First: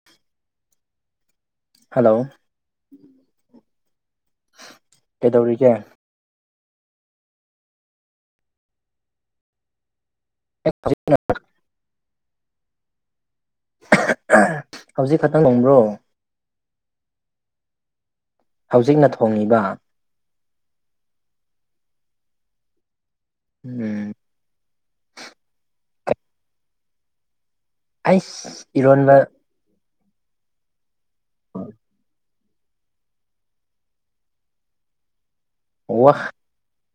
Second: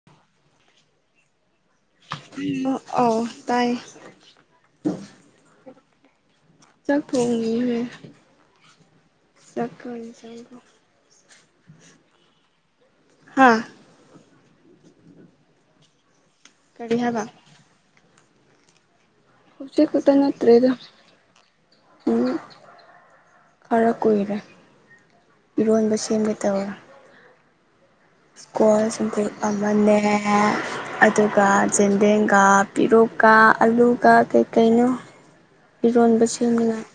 [unintelligible] Hello ꯎꯝ ꯑꯣ ꯇꯥꯏꯌꯦ ꯀꯩꯗꯧꯔꯤꯒꯦ ꯆꯥꯛ ꯊꯣꯡꯉꯤꯍꯦ [unintelligible] [unintelligible] ꯍꯥꯥ ꯍꯧꯖꯤꯛ ꯈꯛꯇꯪ ꯑꯣꯡꯕ꯭ꯔꯣ ꯀꯔꯤ ꯍꯥꯏꯕ ꯍꯧꯖꯤꯛꯅ ꯊꯣꯡꯉꯤꯕ ꯇ ꯅꯠꯇ꯭ꯔꯦꯗ ꯎꯝ ꯎꯝ ꯈꯔ ꯎꯝ ꯀꯨꯏꯔꯦ ꯏꯔꯣꯟꯕ ꯁꯦꯝꯒꯦ ꯇꯧꯔꯦ ꯑꯩꯁ ꯁꯀꯣꯁ ꯏꯔꯣꯟꯕ ꯆꯝꯐꯨꯠ ꯑꯃꯅꯦ ꯑꯗꯨꯒ ꯖꯦꯟꯗꯦꯝ ꯀꯥ ꯄꯤꯔꯨꯛꯀꯥ ꯑꯂꯨꯒ ꯀꯩꯀꯩꯅꯣ ꯏꯔꯣꯟꯕ ꯁꯦꯝꯅꯤꯡꯉꯥꯏ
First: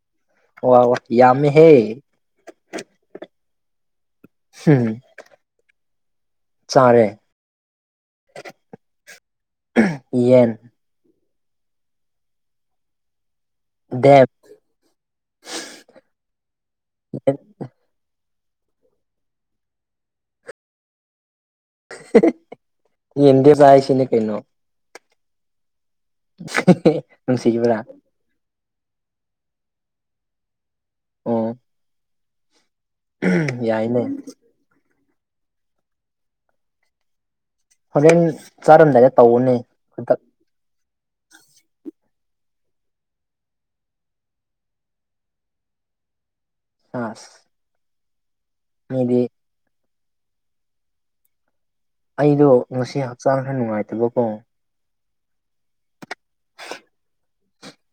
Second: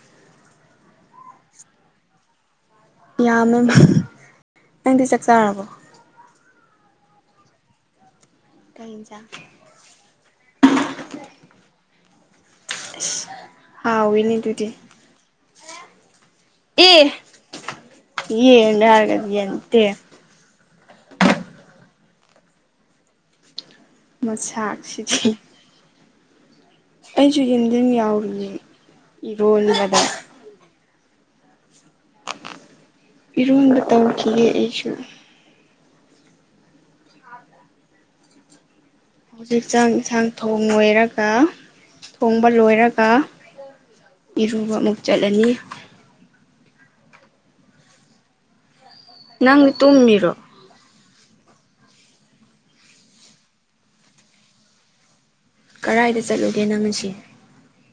ꯑꯣꯋꯥ ꯋꯥ ꯌꯝꯃꯦꯍꯦ ꯌꯥꯝꯃꯦ ꯎꯝ ꯅꯪꯗꯤ ꯆꯥꯛꯆꯥꯥꯔꯕꯣ ꯆꯥꯔꯦ ꯀꯩ ꯏꯟꯖꯥꯡ ꯎꯝ ꯌꯦꯟ ꯑꯁ ꯗꯦꯝ ꯍꯥꯎꯋꯤꯅꯦ ꯑꯗꯨꯗꯤ ꯑꯤ ꯌꯦꯟꯅꯦ ꯍꯥꯏꯔꯒ ꯌꯦꯟꯇꯦꯝ ꯍꯦ ꯍꯦ ꯌꯦꯟꯗ ꯆꯥꯏꯁꯤꯅꯦ ꯀꯩꯅꯣ ꯃꯁꯥꯛ ꯁꯤꯗꯤ [unintelligible] ꯑꯩꯁꯨ ꯅꯨꯡꯁꯤꯕ꯭ꯔꯥ ꯌꯦꯟꯗꯦꯝ ꯌꯥꯎꯔꯤꯌꯦ ꯏꯔꯣꯟꯕꯗ ꯑꯣ ꯏꯔꯣꯟꯕ ꯌꯥꯏꯅꯦ ꯇꯧꯈꯤꯒꯦ ꯑꯩꯁꯨ ꯐꯖꯟ ꯆꯔꯝꯗꯥꯂꯦ ꯍꯧꯖꯤꯛ ꯆꯥꯛ ꯏꯟꯁꯥꯡ ꯊꯣꯡ ꯂꯣꯏꯔꯒ ꯊꯣꯡꯕ ꯂꯣꯏꯔꯒ ꯏꯔꯨꯕ ꯑꯃꯨꯛ ꯆꯠꯂꯅꯤ ꯑꯥ [unintelligible] ꯅꯪꯗꯤ ꯇꯨꯝꯃꯤꯔꯣ ꯑꯩꯗꯣ ꯉꯁꯤ ꯍꯛꯆꯥꯡ ꯈꯔ ꯅꯨꯡꯉꯥꯏꯇꯕꯀꯣ ꯀꯗꯥꯥꯏꯗ ꯆꯠꯂꯨꯒꯦ ꯅꯪꯁꯤ ꯉꯁꯤ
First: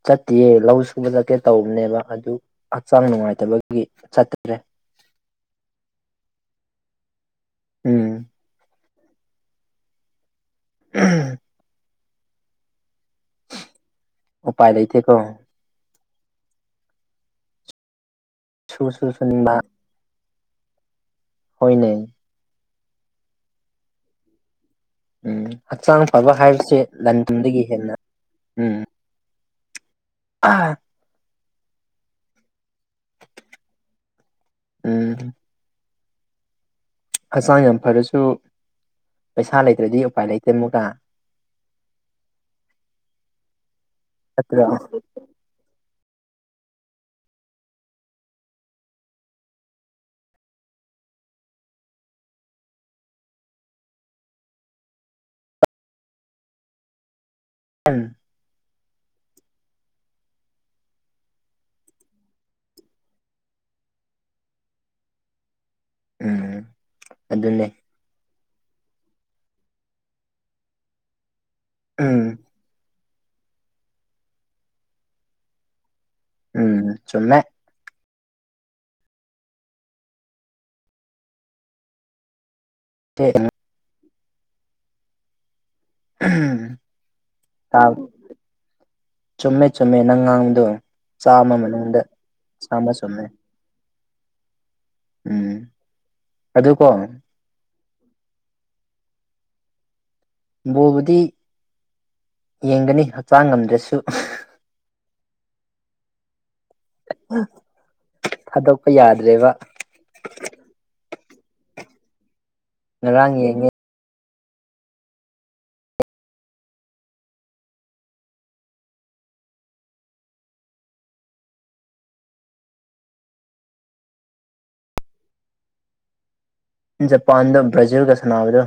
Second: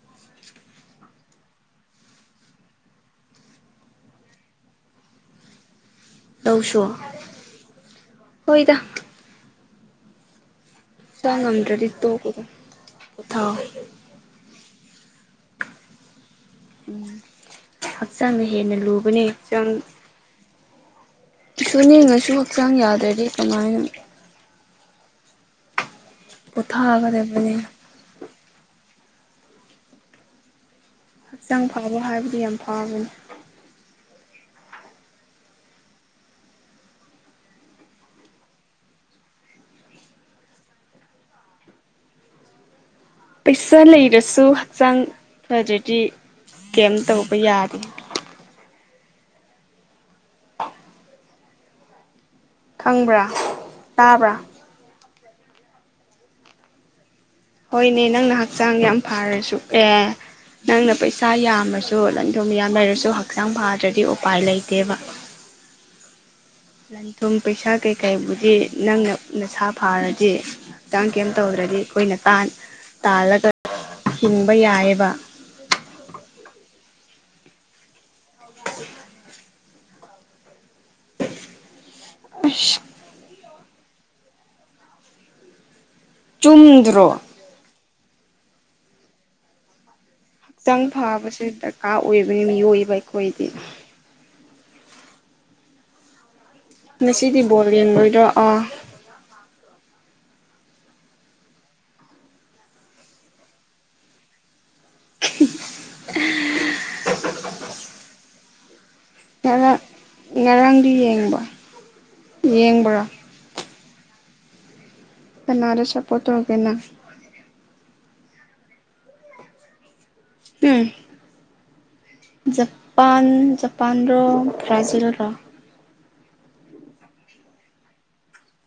ꯆꯠꯇꯤꯌꯦ ꯂꯧ ꯁꯨꯕ ꯆꯠꯀꯦ ꯇꯧꯕꯅꯦꯕ ꯑꯗꯨ ꯍꯛꯆꯥꯡ ꯅꯨꯡꯉꯥꯏꯇꯕꯒꯤ ꯆꯠꯇ꯭ꯔꯦ ꯂꯧꯁꯨ ꯎꯝ ꯍꯣꯏꯗ ꯆꯠꯉꯝꯗ꯭ꯔꯗꯤ ꯇꯣꯛꯑꯣꯀꯣ ꯄꯣꯊꯥꯎ ꯎꯄꯥꯏ ꯂꯩꯇꯦꯀꯣ ꯎꯝ ꯍꯛꯆꯥꯡꯅ ꯍꯦꯟꯅ ꯁꯨꯁꯨ ꯂꯨꯕꯅꯤ ꯁꯨꯅꯤꯡꯕ ꯆꯥꯡ ꯍꯣꯏꯅꯦ ꯁꯨꯅꯤꯡꯉꯁꯨ ꯍꯛꯆꯥꯡ ꯌꯥꯗ꯭ꯔꯗꯤ ꯀꯃꯥꯏꯅ ꯎꯝ ꯍꯛꯆꯥꯡ ꯐꯕ ꯍꯥꯏꯕꯁꯦ ꯄꯣꯊꯥꯒꯗꯕꯅꯤ ꯂꯟꯊꯨꯝꯗꯒꯤ ꯍꯦꯟꯅ ꯎꯝ꯫ ꯑꯥ ꯍꯛꯆꯥꯡ ꯐꯕ ꯍꯥꯏꯕꯗꯤ ꯌꯥꯝ ꯐꯕꯅꯤ꯫ ꯎꯝ ꯍꯛꯆꯥꯡ ꯌꯥꯝ ꯐꯔꯁꯨ ꯄꯩꯁꯥ ꯂꯩꯇ꯭ꯔꯗꯤ ꯎꯄꯥꯏ ꯂꯩꯇꯦ ꯑꯃꯨꯛꯀ꯫ [inaudible] ꯄꯩꯁꯥ ꯂꯩꯔꯁꯨ ꯅꯠꯇ꯭ꯔꯣ ꯍꯛꯆꯥꯡ ꯐꯗ꯭ꯔꯗꯤ ꯀꯩꯃ ꯇꯧꯕ ꯌꯥꯗꯦ꯫ [inaudible] ꯈꯪꯕ꯭ꯔꯥ ꯇꯥꯕ꯭ꯔꯥ ꯎꯝ ꯍꯣꯏꯅꯦ ꯅꯪꯅ ꯍꯛꯆꯥꯡ ꯌꯥꯝ ꯐꯔꯁꯨ ꯑꯦ ꯅꯪꯅ ꯄꯩꯁꯥ ꯌꯥꯝꯃꯁꯨ ꯂꯟꯊꯨꯝ ꯌꯥꯝ ꯂꯩꯔꯁꯨ ꯍꯛꯆꯥꯡ ꯐꯗ꯭ꯔꯗꯤ ꯎꯄꯥꯏ ꯂꯩꯇꯦꯕ꯫ ꯎꯝ ꯂꯟ ꯊꯨꯝ ꯑꯗꯨꯅꯦ ꯄꯩꯁꯥ ꯈꯩ ꯀꯩꯕꯨꯗꯤ ꯅꯪꯅ ꯅꯁꯥ ꯐꯥꯔꯗꯤ ꯍꯛꯆꯥꯡ ꯀꯩꯝ ꯇꯧꯗ꯭ꯔꯗꯤ ꯑꯩꯈꯣꯏꯅ ꯎꯝ ꯇꯥꯟ ꯇꯥꯜꯂꯒ ꯍꯤꯡꯕ ꯌꯥꯏꯑꯦꯕ꯫ ꯎꯝ ꯆꯨꯝꯃꯦ꯫ [inaudible] ꯑꯁ ꯇꯦ [unintelligible] ꯑꯍꯝ ꯆꯨꯝꯗ꯭ꯔꯣ ꯇꯥꯕꯔꯣ ꯆꯨꯝꯃꯦ꯫ ꯆꯨꯝꯃꯦ ꯅꯪ ꯉꯥꯡꯕꯗꯣ ꯍꯛꯆꯥꯡ ꯐꯕꯁꯦ ꯆꯥꯝꯃ ꯗꯔꯀꯥꯔ ꯃꯅꯨꯡꯗ ꯑꯣꯏꯕꯅꯤ ꯆꯥꯝꯃ ꯃꯤꯑꯣꯏꯕ ꯆꯨꯝꯃꯦ꯫ ꯑꯩꯈꯣꯏꯗꯤ ꯎꯝ ꯑꯗꯨꯀꯣ ꯉꯁꯤꯗꯤ ꯕꯣꯜ ꯌꯦꯡꯉꯣꯏꯗ꯭ꯔꯣ ꯑꯥ ꯕꯣꯜꯕꯨꯗꯤ ꯌꯦꯡꯒꯅꯤ ꯍꯛꯆꯥꯡ ꯉꯝꯗ꯭ꯔꯁꯨ꯫ ꯑ ꯑ ꯍꯥꯏꯗꯣꯛꯄ ꯌꯥ ꯉꯔꯥꯡ ꯉꯔꯥꯡꯗꯤ ꯌꯦꯡꯕꯣ ꯌꯦꯡ ꯉꯔꯥꯡ ꯌꯦꯡꯉꯦ꯫ ꯀꯅꯥꯗ ꯁꯄꯣꯔꯠ ꯇꯧꯒꯦ ꯅꯪ ꯫ ꯍꯝ ꯖꯄꯥꯟ ꯖꯄꯥꯟꯔꯣ ꯕ꯭ꯔꯥꯖꯤꯜꯔꯣ ꯫ ꯖꯄꯥꯟꯗ ꯕ꯭ꯔꯥꯖꯤꯜꯒ ꯁꯥꯟꯅꯕꯗꯣ꯫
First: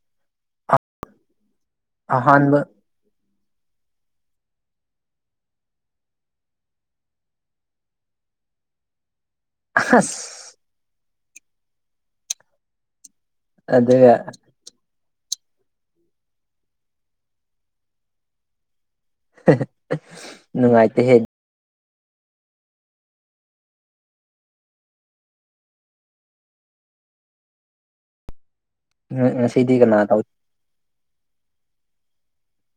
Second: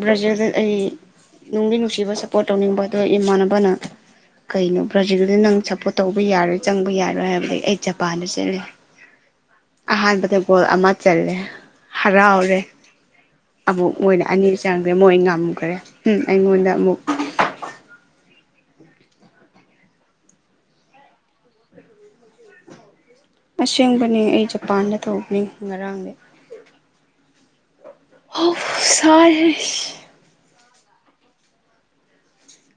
ꯕ꯭ꯔꯥꯖꯤꯜꯗ ꯑꯩ ꯅꯨꯡꯗꯤ ꯅꯨꯡꯁꯤꯕ ꯁꯞꯄꯣꯔꯠ ꯑꯍꯥꯟꯕ ꯇꯧꯅꯤꯡꯕ ꯑꯗꯣ ꯏꯃꯥꯟꯅꯕꯅ ꯀꯩꯅꯣ ꯕ꯭ꯔꯥꯖꯤꯜꯗ ꯅꯪ ꯁꯞꯄꯣꯔꯠ ꯇꯧꯕ ꯌꯥꯔꯣꯏ ꯆꯪꯕ ꯌꯥꯔꯣꯏ ꯍꯥꯏꯕꯗꯒꯤ ꯑꯩ ꯖꯄꯥꯟꯗ ꯆꯠꯂꯦ꯫ [inaudible] ꯑꯍꯥꯟꯕꯗ ꯑꯁ ꯒꯣꯜ ꯑꯃ ꯆꯜꯂꯦ ꯍꯔꯥꯎꯔꯦ ꯑꯃꯨꯛ ꯑꯗꯨꯒ ꯃꯣꯏꯅ ꯑꯅꯤ ꯆꯟꯒꯔꯦ ꯃꯣꯏ ꯉꯝꯒ꯭ꯔꯦ ꯍꯨꯝ ꯑꯩꯉꯣꯟꯗ ꯑꯃꯨꯛ꯫ ꯍꯦ ꯍꯦ ꯅꯨꯡꯉꯥꯏꯇꯦ ꯍꯦ ꯑꯁꯦꯡꯕꯅꯦ ꯑꯩ ꯖꯄꯥꯟꯗ ꯇꯧꯕꯅꯤ ꯉꯔꯥꯡꯗꯤ꯫ ꯑꯣꯐ ꯉꯁꯤꯗꯤ ꯁꯥꯏꯍꯦꯁ ꯀꯅꯥ ꯇꯧ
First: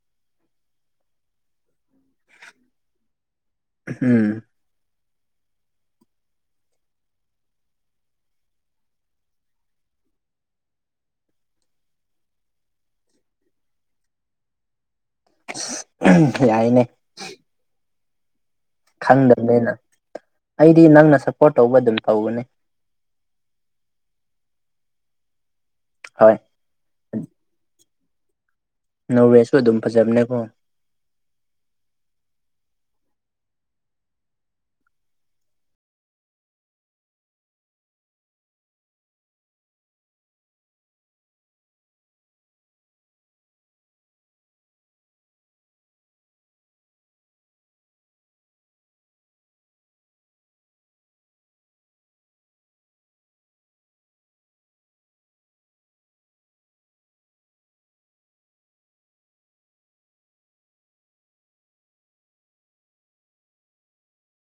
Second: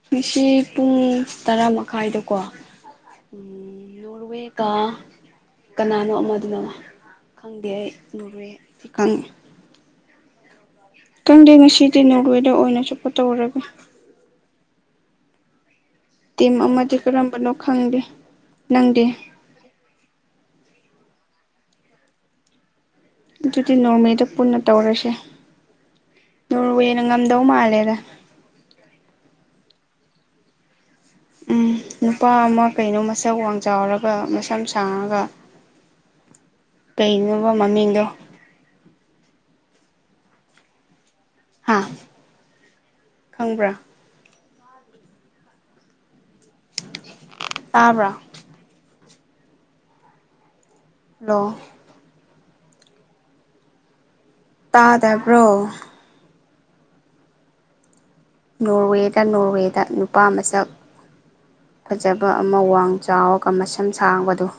ꯉꯁꯤ ꯄꯨꯡ ꯇꯔꯥꯃꯈꯥꯏꯗꯀꯣ ꯎꯝ ꯀ ꯀꯅꯥꯅꯣ ꯑꯃꯗꯨꯅ ꯈꯪꯗꯦ ꯑꯩ ꯅꯣꯔꯋꯦ ꯗꯤ ꯈꯪꯉꯤ꯫ ꯈꯪꯗꯦ ꯉꯁꯤꯗꯤ ꯅꯣꯔꯋꯦꯗ ꯑꯣꯏꯅ ꯁꯞꯄꯣꯔꯠ ꯇꯧꯔꯒꯦ꯫ ꯁ ꯇꯤꯝ ꯑꯃꯗꯤ ꯀꯔꯝꯕꯅꯣ ꯈꯪꯗꯦ ꯅꯪꯗꯤ꯫ ꯑꯗꯨꯗꯩꯩꯅ ꯑꯩꯗꯤ ꯅꯪꯅ ꯁꯞꯄꯣꯔꯠ ꯇꯧꯕ ꯑꯗꯨꯝ ꯇꯧꯒꯅꯤ꯫ ꯑꯗꯨꯗꯤ ꯅꯣꯔꯃꯦꯗ ꯄꯨꯟꯅ ꯇꯧꯔꯁꯦ ꯍꯣꯏ ꯅꯣꯔꯋꯦꯅ ꯉꯝꯗꯧ ꯃꯥꯜꯂꯦꯗ꯫ ꯅꯣꯔꯋꯦꯁꯨ ꯑꯗꯨꯝ ꯐꯖꯕꯅꯦ ꯀꯣ ꯎꯝ ꯅꯨꯄꯥ ꯑꯃꯥ ꯀꯩꯅꯣ ꯃꯁꯥ ꯋꯥꯡ ꯆꯥꯎꯔꯒ ꯃꯁꯝ ꯁꯥꯡꯉꯒ ꯀꯩꯅꯣꯕ ꯃꯥꯃꯤꯡꯗꯣ ꯍꯥ ꯈꯪꯕ꯭ꯔꯥ ꯇꯥꯕ꯭ꯔꯥ ꯍꯜꯂꯣ ꯇꯥꯗꯕ꯭ꯔꯣ ꯅꯣꯔꯋꯦꯗ ꯅꯣꯔꯋꯦꯗ ꯅꯨꯄꯥ ꯃꯁꯛ ꯐꯖꯕ ꯑꯃꯥ ꯋꯥꯡ ꯆꯥꯎꯔꯒ ꯃꯁꯝ ꯁꯥꯡꯕꯗꯨ